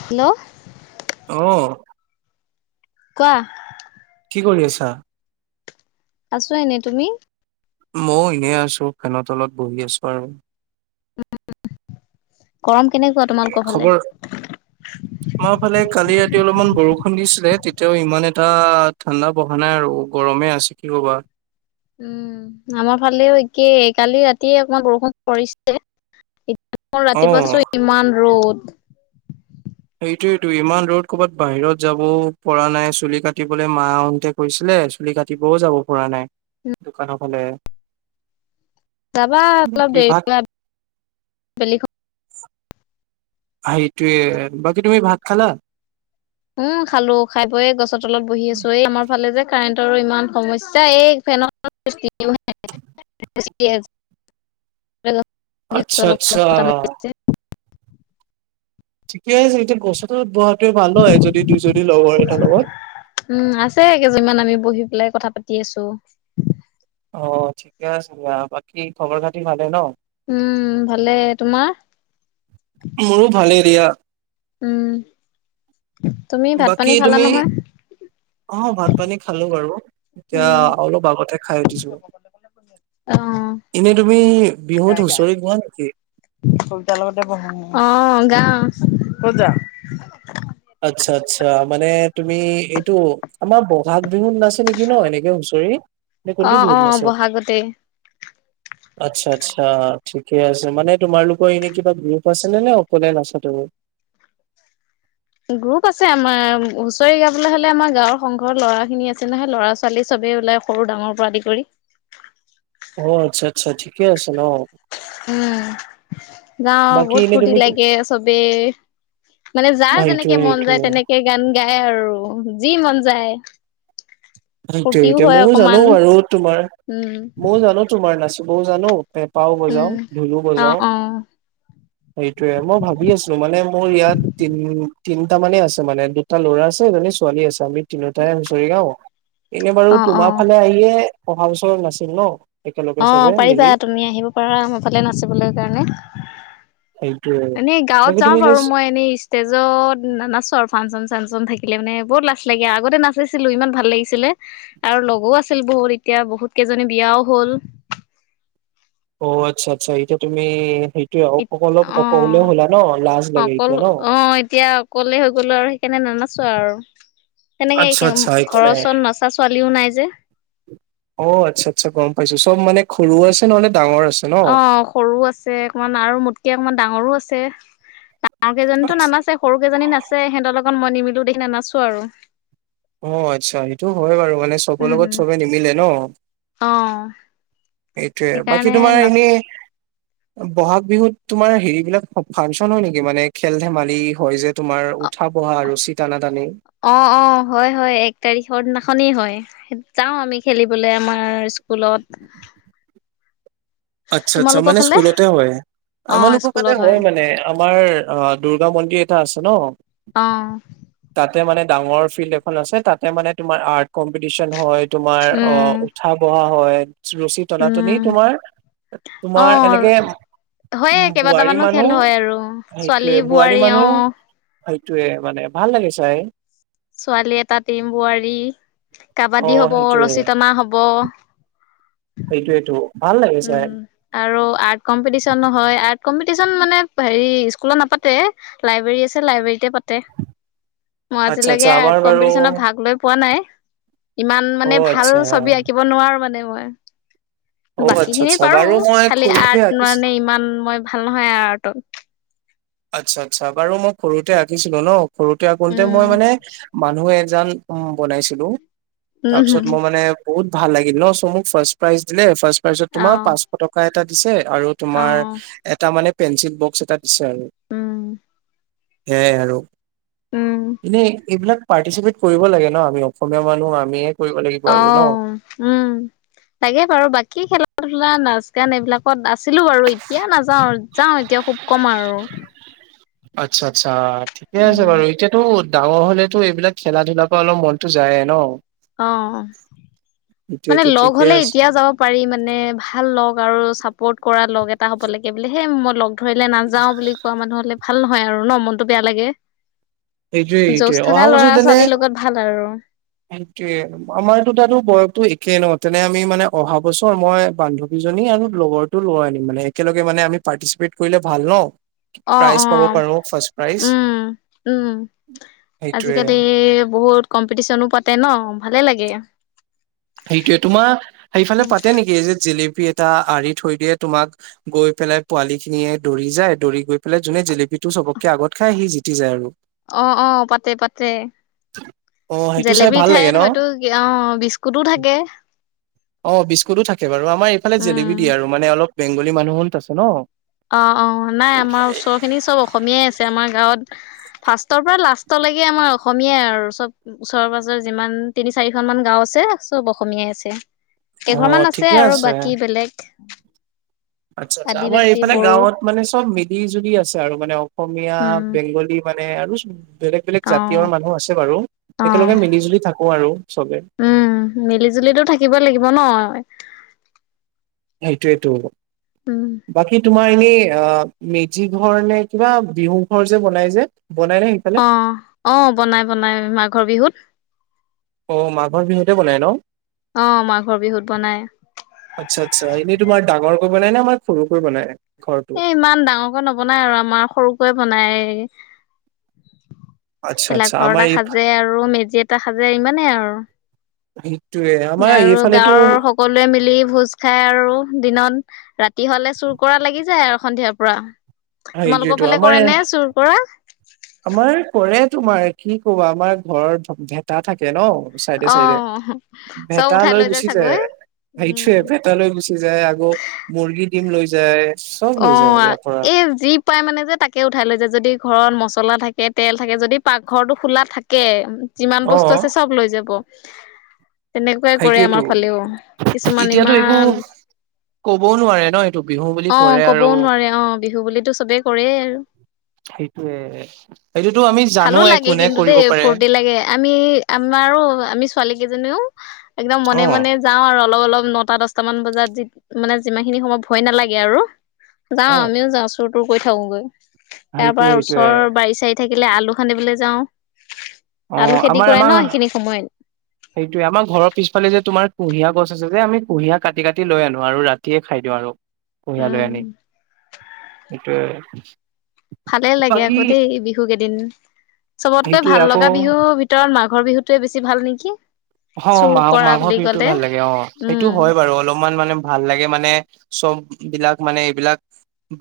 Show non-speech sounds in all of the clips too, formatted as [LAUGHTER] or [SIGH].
Hello অহহ কোৱা কি কৰি আছা? আছো এনে তুমি? ময়ো এনেই আছো, ফেনৰ তলত বহি আছো আৰু। গৰম কেনেকুৱা তোমালোকৰ ফালে? খবৰ আমাৰ ফালে কালি ৰাতি অলপমান বৰষুণ দিছিলে, তেতিয়াও ইমান এটা ঠাণ্ডা বঢ়া নাই আৰু গৰমে আছে। [INAUDIBLE] উম--আমাৰ ফালেও একেই কালি ৰাতিয়ে অকমান বৰষুণ পৰিছে। মোৰ ৰাতিপুৱা অ', চাইছো ইমান ৰ'দ। সেইটোৱেই টো, ইমান ৰ'দ কৰ'বাত বাহিৰত যাব ও পৰা নাই, চুলি কাটিবলৈ মা আহতে কৈছিলে। চুলি কাটিবও যাব পৰা নাই, দোকানৰ ফালে। যাবা অলপ বাকী ভাত দেৰীকৈ আবেলি সময়ত। সেইটোৱেই, বাকী তুমি ভাত খালা? উম খালো খাই-বৈ গছৰ তলত বহি আছো, এই আমাৰ ফালে যে কাৰেণ্টৰো ইমান সমস্যা এই ফেনৰ অলপ আচ্ছা অলপ আচ্ছা। বতাহ মাৰি আছে। ঠিকে আছে এতিয়া গছৰ তলত বহ। ভাল হয় যদি দুই যদি লগৰ এটাৰ লগত। উম আছে কেইজনীমান আমি বহি পেলাই কথা পাতি আছো। অহ ঠিকে আছে দিয়া, বাকী খবৰ খাতি ভালে ন? উম ভালে তোমাৰ? এইয়া উম তুমি ভাত পানী বাকী খালা তুমি, নহয় অ ভাত পানী খালো বাৰু। এতিয়া উম অলপ আগতে খাই উঠিছো। অ এনেই তুমি বিহুত হুঁচৰি গোৱা নেকি? অহহ গাৱ। আচ্ছা আচ্ছা মানে তুমি এইটো, আমাৰ ব'হাগ বিহুত নেকি ন এনেকে হুঁচৰি নে কোনটো অ' বিহুত অ' নাছে? বহাগতেই। আত্ছা আচ্ছা। ঠিকে আছে, মানে তোমালোকৰ এনে কিবা গ্ৰুপ আছে নে, নে অকলে নাচা তুমি। [INAUDIBLE] গ্ৰুপ আছে আমাৰ, হুঁচৰি গাবলৈ হ'লে আমাৰ গাঁওৰ সংঘৰ ল'ৰা খিনি আছে নহয় ল'ৰা ছোৱালী চবেই সৰু ডাঙৰ পৰা আদি কৰি। অ আচ্ছা আচ্ছা ঠিকে আছে ন। উম গাওঁ বাকী বহুত এনে ফুটি তুমি লাগে চবে। মানে যাৰ যেনেকে সেইটোয়ে মন যায়, সেইটোয়ে তেনেকে গান গায় আৰু যি মন যায়। সেইটোৱে ফূৰ্তিও সেইটোৱে, হয় ময়ও জানো অকমান আৰু তোমাৰ উম, ময়ও জানো তোমাৰ নাচো ময়ও জানো। পেঁপাও বজাওঁ উম। ঢোল‌ও অ' বজাওঁ। অ' সেইটোয়ে মই ভাবি আছো মানে মোৰ ইয়াত তিন তিনটা মানে আছে মানে দুটা ল'ৰা আছে। আছে, এজনি ছোৱালী আছে আমি তিনোতাই হুঁচৰি গাওঁ, এনে বাৰু অ' তোমাৰ অ' ফালে আহিয়ে অহা বছৰ নাছিম ন! একেলগে অ চবে মিলি পাৰিবা তুমি আহিব পাৰা মোৰফালে নাচিবলৈ কাৰণে সেইটোয়ে এনেই গাঁৱত বাকী তুমি যাওঁ এনে বাৰু মই এনেই ষ্টেজত নাচো আৰু ফাংচন ফানচন থাকিলে মানে বহুত লাজ লাগে আগতে নাচিছিলো ইমান ভাল লাগিছিলে, আৰু লগোও আছিল বহুত এতিয়া এতিয়া বহুত কেইজনী বিয়াও হ'ল। অ আচ্ছা আচ্ছা এতিয়া তুমি সেইটোয়ে অ অলপ অ অকলেও হ'লা ন লাজ লাগে অকল এতিয়া ন অ এতিয়া অকলে হৈ গ'লো আৰু সেইকাৰণে ন ন আৰু, তেনেকে এই আচ্ছা আচ্ছা একো ঘৰৰ নাই ওচৰত নচা ছোৱালীও নাই যে। অ আচ্ছা আচ্ছা গম পাইছো চব মানে ঘৰো আছে নহলে ডাঙৰ আছে ন অ সৰুও আছে অকমান আৰু মোটকে অকমান ডাঙৰো আছে। ডাঙৰ কেইজনীতো নানাছে সৰু কেইজনী নাে সিহঁতৰ লগত মই নিমিলো দেখি নানাচো আৰু। অ আচ্ছা সেইটো হয় বাৰু মানে চবৰ উম লগত উম চবে নিমিলে ন অ হেইটোয়ে। বাকী সেইকাৰণে তোমাৰ নাচ এনেই ব'হাগ বিহুত তোমাৰ হেৰি বিলাক ফাংচন হয় নেকি মানে খেল ধেমালি হয় যে তোমাৰ উঠাবহা আৰু ৰচি টনাটানি। অ', অ', হয়, হয় এক তাৰিখৰ দিনাখনেই হয় যাও আমি খেলিবলে আমাৰ স্কুলত। আচ্ছা আচ্ছা তোমালোকৰ মানে ফালে? স্কুলতে হয়। অ', আমালোকৰ মানে স্কুলত হয় মানে আমাৰ দুূৰ্গা মন্দিৰ এটা আছে ন। অ তাতে মানে ডাঙৰ ফিল্ড এখন আছে তাতে মানে তোমাৰ আৰ্ট কম্পিটিচন হয়। তোমাৰ অ উম, উঠা বহা হয়, ৰচী তনাতনি উম। তোমা, তোমাৰ অ', এনেকে হয়ে উম বোৱাৰী কেইবাটামানো খেল মানুহ হয় আৰু ছোৱালী সেইটোয়ে বোৱাৰী মানুহ অ'। সেইটোয়ে মানে ভাল লাগে চাই। ছোৱালী এটা টিম, বোৱাৰী, অ কাবাডী হব, সেইটোয়ে ৰছী টনা হব। সেইটোৱেটো। উম আৰু আৰ্ট কম্পিটিচনো হয় আৰ্ট কম্পিটিচন মানে হেৰি স্কুলত নাপাতে, লাইব্ৰেৰী আছে লাইব্ৰেৰীতে পাতে। মই আচ্ছা আচ্ছা আজিলৈকে আমাৰ আৰ্ট বাৰু কম্পিটিচনত ভাগ লৈ পোৱা নাই। ইমান অ মানে ভাল আচ্ছা ছবি আঁকিব নোৱাৰো মানে মই। অ বাকী আচ্ছা খিনি আচ্ছা পাৰো বাৰু মই খালি সৰুতে আৰ্ট আঁকিছিলো মানে ইমান মই ভাল নহয় আৰ্টত। আচ্ছা আচ্ছা বাৰু মই সৰুতে আঁকিছিলো ন, সৰুতে আঁকোতে মই উম, মানে মানুহে জান বনাইছিলো। তাৰপিছত উম, মই মানে বহুত ভাল লাগিল ন, চ মোক ফাষ্ট প্ৰাইজ দিলে ফাৰ্ষ্ট প্ৰাইজত তোমাৰ অ', পাঁচশ টকা এটা দিছে। আৰু তোমাৰ অ', এটা মানে পেঞ্চিল বক্স এটা দিছে আৰু। উম সেয়াই আৰু উম। এনেই এইবিলাক, পাৰ্টিচিপেট কৰিব লাগে ন, আমি অসমীয়া মানুহ আমি অ উম, লাগে বাৰু বাকী খেলা ধূলা নাচ ন এইবিলাকত আছিলো বাৰু এতিয়া নাযাওঁ, যাওঁ এতিয়া খুব কম আৰু আচ্ছা আচ্ছা ঠিকে আছে উম, বাৰু এতিয়াতো, ডাঙৰ হলেতো এইবিলাক খেলা ধূলাৰ পৰা অলপ মনতো যায় ন, আহ। মানে এইটোয়েটো লগ ঠিকে হ'লে আছে এতিয়া যাব পাৰি মানে ভাল লগ আৰু চাপৰ্ট কৰা লগ এটা হ'ব লাগে, বোলে সেই মই লগ ধৰিলে নাযাওঁ বুলি কোৱা মানুহ হলে ভাল নহয় আৰু ন মনতটো বেয়া লাগে। এইটোয়ে এইটোয়ে যৌজ অহা থকা বছৰ ল'ৰা তেনে ছোৱালীৰ লগত ভাল আৰু সেইটোয়ে আমাৰতো তাতো বয়সতো একেই ন তেনে আমি মানে অহা বছৰ মই বান্ধৱীজন মি আৰু লগৰটো ল'ই আনিম মানে একেলগে মানে আমি পাৰ্টিচিপেট কৰিলে ভাল ন? অ প্ৰাইজ অ পাব পাৰো ফাৰ্ষ্ট প্ৰাইজ উম উম। সেইটোয়ে আজিকালি বহুত কম্পিটিশনো পাতে ন ভালে লাগে। সেইটোয়ে তোমাৰ সেইফালে পাতে নেকি এই যে জলেপী পি এটা আৰি থৈ দিয়ে তোমাক গৈ পেলাই পোৱালি খিনিয়ে দৌৰি যায় দৌৰি গৈ পেলাই যোনে জেপি সিটো চবতকে আগত খাই সি জিতি যায় আৰু অ অ পাতে পাতে অ সেইটো চাই জেলেবিৰ ভাল লাগে ন ঠাইত হয়তো অ বিচ ক'তো থাকে, অ বিস্কুতো থাকে বাৰু, আমাৰ এইফালে উম, জেলেপী দিয়ে আৰু মানে অলপ বেংগলী মানুহো আছে ন। অ অ নাই আমাৰ ওচৰ খিনি চব অসমীয়াই আছে। আমাৰ গাঁৱত ফাৰ্ষ্টৰ পৰা লাষ্টলৈকে আমাৰ অসমীয়াই আৰু চব ওচৰ পাজৰে যিমান তিনি চাৰিখন মান গাঁও আছে চব অসমীয়াই আছে অ কেইঘৰমান আছে ঠিকে আৰু বাকী বেলেগ। আচ্ছা আচ্ছা আমাৰ আদিবাসী এইফালে বড়ো গাঁৱত মানে চব মিলি- জুলি আছে আৰু মানে অসমীয়া, উম, বেংগলী, মানে আৰু বেলেগ বেলেগ জাতিয়ৰ অ', মানুহ আছে বাৰু অ'। একেলগে মিলি জুলি থাকো আৰু চবে উম মিলি জুলিতো থাকিব'ই লাগিব ন? সেইটোৱেতটো উম বাকী তোমাৰ এনেই অ মেজি ঘৰ নে কিবা বিহু ঘৰ যে বনাই যে? বনাই নে সেইফালে অ অ বনাই বনাই মাঘৰ বিহুত। অ মাঘৰ বিহুতে বনাই ন? অ মাঘৰ বিহুত বনাই আচ্ছা আচ্ছা এনেই তোমাৰ ডাঙৰকৈ বনাই না আমাৰ সৰুকৈ বনাই? ঘৰটো এ ইমান ডাঙৰকে নবনায় আৰু আমাৰ সৰুকৈয়ে বনাই আচ্ছা আচ্ছা ভেলাঘৰ আমাৰ এটা এই সাজে আৰু মেজি এটা খাজে ইমানেই আৰু সেইটোয়ে আমাৰ আৰু এইফালেতো গাঁৱৰ সকলোৱে মিলি ভোজ খাই আৰু দিনত ৰাতি ৰাতি হলে চুৰ কৰা লাগি যায় আৰু সন্ধিয়াৰ পৰা তোমালোকৰ সেইটোএটো ফালে আমাৰ কৰে নে চুৰ কৰা আমাৰ কৰে তোমাৰ কি কব আমাৰ ঘৰত ভেটা থাকে ন? চাইডে অ চাইডে চব ভেটা উঠাই লৈ গুচি যায় চাগৈ সেইটোয়ে উম পেটালৈ গুচি যায় আগৌ মুৰ্গী দিম লৈ য অ এই যি পায় মানে যে তাকে উঠাই লৈ যায় যদি ঘৰত মছলা থাকে, তেল থাকে, যদি পাকঘৰটো খোলা থাকে যিমান অ বস্তু আছে চব লৈ যাব। তেনেকুৱাই কৰে সেইটোয়েতো আমাৰ ফালেও। কিছুমান এতিয়াতো একো ইমান ক'বও নোৱাৰে ন' এইটো বিহু বুলি অহ, কৰে আৰু ক'বও নোৱাৰে অহ বিহু বুলিতো চবেই কৰেই আৰু। [INAUDIBLE] সেইটোয়ে সেইটোতো আমি ভালো জানোৱে লাগে কোনে কিন্তু কৰিব দেই পাৰে ফূৰ্তি লাগে আমি আমাৰ আৰু আমি ছোৱালী কেইজনীও একদম অ মনে- মনে যাওঁ আৰু অলপ- অলপ নটা -দছটা মান বজাত যি মানে যিমান খিনি সময় ভয় নালাগে আৰু যাও অ আমিও যাও চুৰ- তুৰ কৰি থাকোগৈ তাৰ সেইটোয়ে পৰা সেইটোয়ে ওচৰ বাৰি -চাৰি থাকি কিলে আলু খান্দিবলৈ যাওঁ। অহ, আলু খেতি আমাৰ কৰে ন -আমাৰ সেইখিনি সময়ত সেইটোয়ে আমাৰ ঘৰৰ পিছফালে যে তোমাৰ কুঁহিয়া গছ আছে যে আমি কুহিয়া কাটি -কাটি লৈ আনো আৰু ৰাতিয়ে খাই দিওঁ আৰু। কুঁহিয়াৰ লৈ উম আনি সেইটোৱে। ভালে লাগে আকৌ দেই বিহু কেইদিন চবতকৈ সেইটোয়ে ভাল আকৌ লগা বিহুৰ ভিতৰত মা মাঘৰ বিহুটোৱে বেছি ভাল নেকি? অহ, চুৰ মা - কৰা মাঘৰ বুলি বিহুতো ক'লে ভাল লাগে অহ সেইটো উম হয় বাৰু অলপমান মানে ভাল লাগে মানে চব বিলাক মানে এইবিলাক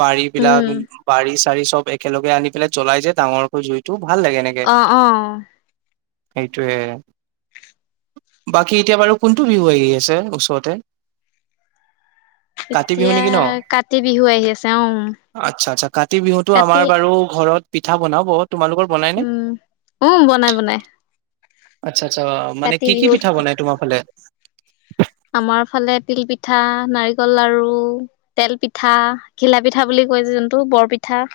বাৰী বিলাক, উম বাৰী বাৰি চব একেলগে আনি পেলাই জ্বলাই যে ডাঙৰকৈ জুইটো অ', - অ', সেইটোৱে। বাকী এতিয়া বাৰু কোনটো বিহু আহি আছে ওচৰতে কাতি বিহু এতিয়া নেকি ন কাতি বিহু আহি আছে উম। আচ্ছা আচ্ছা কাতি বিহুটো আমাৰ বাৰু ঘৰত পিঠা বনাব তোমালোকৰ বনাই নে উম- উম, বনাই -বনাই। আচ্ছা- আচ্ছা মানে কাতি কি- কি বিহুত পিঠা বনাই তোমাৰ ফালে? আমাৰ ফালে তিল -পিঠা, নাৰিকল লাৰু, তেল পিঠা, ঘিলা- পিঠা বুলি কয় যোনটো বৰপিঠা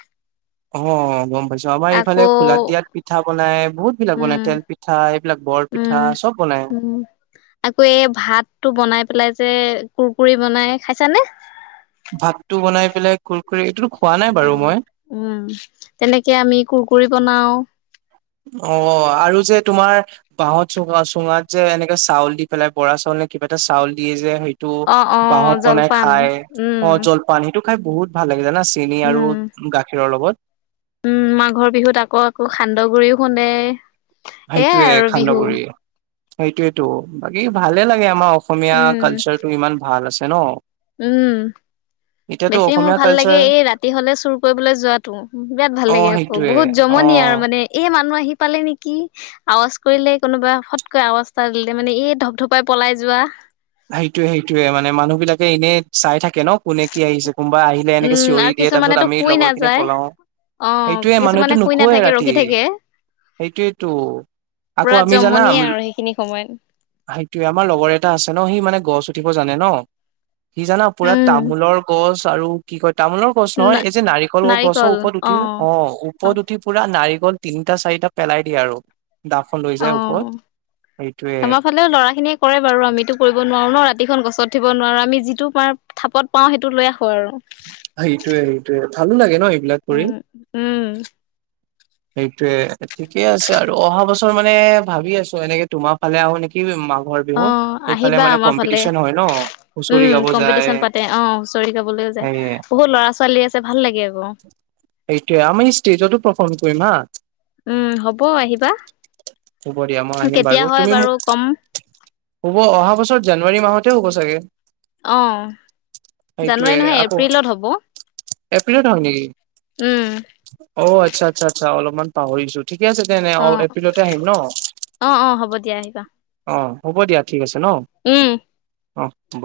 অহ, গম যোৱাবাৰ এইফালে আকৌ খোলাত দিয়াত পিঠা বনাই বহুত বিলাক বনাই উম তেল -পিঠা এইবিলাক বৰ উম -পিঠা চব বন উম, আকৌ এই ভাতটো বনাই পেলাই যে কুৰকুৰি বনাই খাইছা নে? ভাতটো বনাই পেলাই কুৰকুৰি টো অহ, উম তেনেকে আমি কুৰকুৰি বনাও অহ, আৰু যে তোমাৰ বাহত চুঙা - চুঙাত যে এনেকে চাউল দি পেলাই বৰা চাউল কিবা এটা চাউল দিয়ে যে সেইটো অ', অ', বাহত বনাই জলপান। খাই উম, অহ জলপান সেইটো খাই বহুত ভাল লাগি জানা চেনি আৰু উম, গাখীৰৰ লগত উম, মাঘৰ বিহুত আকৌ -আকৌ সান্দহ গুৰিও শুন্দে। সেইটোৱে খান্দহগুৰি। সেইটোৱেতো বাকী ভালে লাগে আমাৰ অসমীয়া উম, কালচাৰটো ইমান ভাল আছে ন'। উম এতিয়াতো বেছি মোৰ অসমীয়া ভাল লাগে কালচাৰ এই ৰাতি হলে চুৰ কৰিবলৈ যোৱাটো বিৰাট ভাল অ লাগে আকৌ সেইটোয়ে বহুত অ জমনি নি আৰু মানে এই মান নো আহি পালে নেকি আৱাজ কৰিলে কোনোবা ফটকৈ আৱাজ টা দিলে মানে এই ধপ -ধপাই পলাই যোৱা যোৱাহ সেইটোয়ে -সেইটোয়ে মানে মানুহ বিলাকে এনেই চাই থাকে কে ন' কোনে কি আহিছে কোনোবা আহিলে এনেকে উম, চিঞৰি আৰু দিয়ে তাৰ পিছত কিছুমানেতো আমি শুই লগৰ খিনি নাযায় পলাও। অ এইেটোয়ে মানুহতো কিছুমানে শুই নুশুৱেই নাথাকে ৰাতি ৰখি থাকে সেইটোয়েইটো। আকৌ পুৰা আমি জানাম জমনিয়ে আৰু সেইখিনি সময়ত [INAUDIBLE] সেইটোয়ে আমাৰ লগৰ এটা আছে ন' সি মানে গছ উঠিব জানে ন' সি জনা পুৰা উম তামোলৰ গছ আৰু কি কয় তামোলৰ গছ ন নহয় এই যে নাৰিকলৰ গছৰ নাৰিকল ওপৰত অ উঠিল অহ অ ওপৰত উঠি পুৰা নাৰি গল তিনিটা চাৰিটা পেলাই দিয়ে আৰু। দাখন লৈ অ যায় ওপৰত সেইটোয়ে আমাৰ ফালেও ল'ৰা খিনিয়ে কৰে বাৰু আমিতো কৰিব। ব নোৱাৰো ন ৰাতিখন গছত উঠিব নোৱাৰো আমি যিটো আমাৰ থাপত পাওঁ সেইটো লৈ আহু। ক আৰু সেইটোয়ে সেইটোয়ে ভালো লাগে ন এইবিলাক কৰি উম উম। সেইটোয়ে ঠিকে আছে আৰু অহা বছৰ মানে ভাবি আছো এনেকে তোমাৰ ফালে আহো নেকি মা। অ আহিবা আমাৰ ফালে হয় ন হুঁচৰি উম গাব যায় কম্পিটিচন পাতে অ হুঁচৰি গাবলৈ। সেয়ে বহুত ল'ৰা ছোৱালী আছে ভাল লাগে আকৌ। এইটোৱেই আমি ষ্টেজতো পাৰফৰ্ম কৰিম হা। উম হ'ব আহিবা। হ'ব দিয়া মই আহিম কেতিয়া হয় বাৰু কম। অ অহা বছৰত জানুৱাৰী মাহতে হ'ব চাগে। অ সেইটোয়ে জানুৱাৰী নহয় আকৌ এপ্ৰিলত হ'ব। এপ্ৰিলত হয় নিকি? উম। অ আচ্ছা আচ্ছা আচ্ছ অলপমান পাহৰিছো ঠিক আছে তেনে অ এপ্ৰিলত। আহিম ন অ', অ', হ'ব দিয়া আহিবা অ হ'ব দিয়া ঠিক আছে। ন উম। অ হব।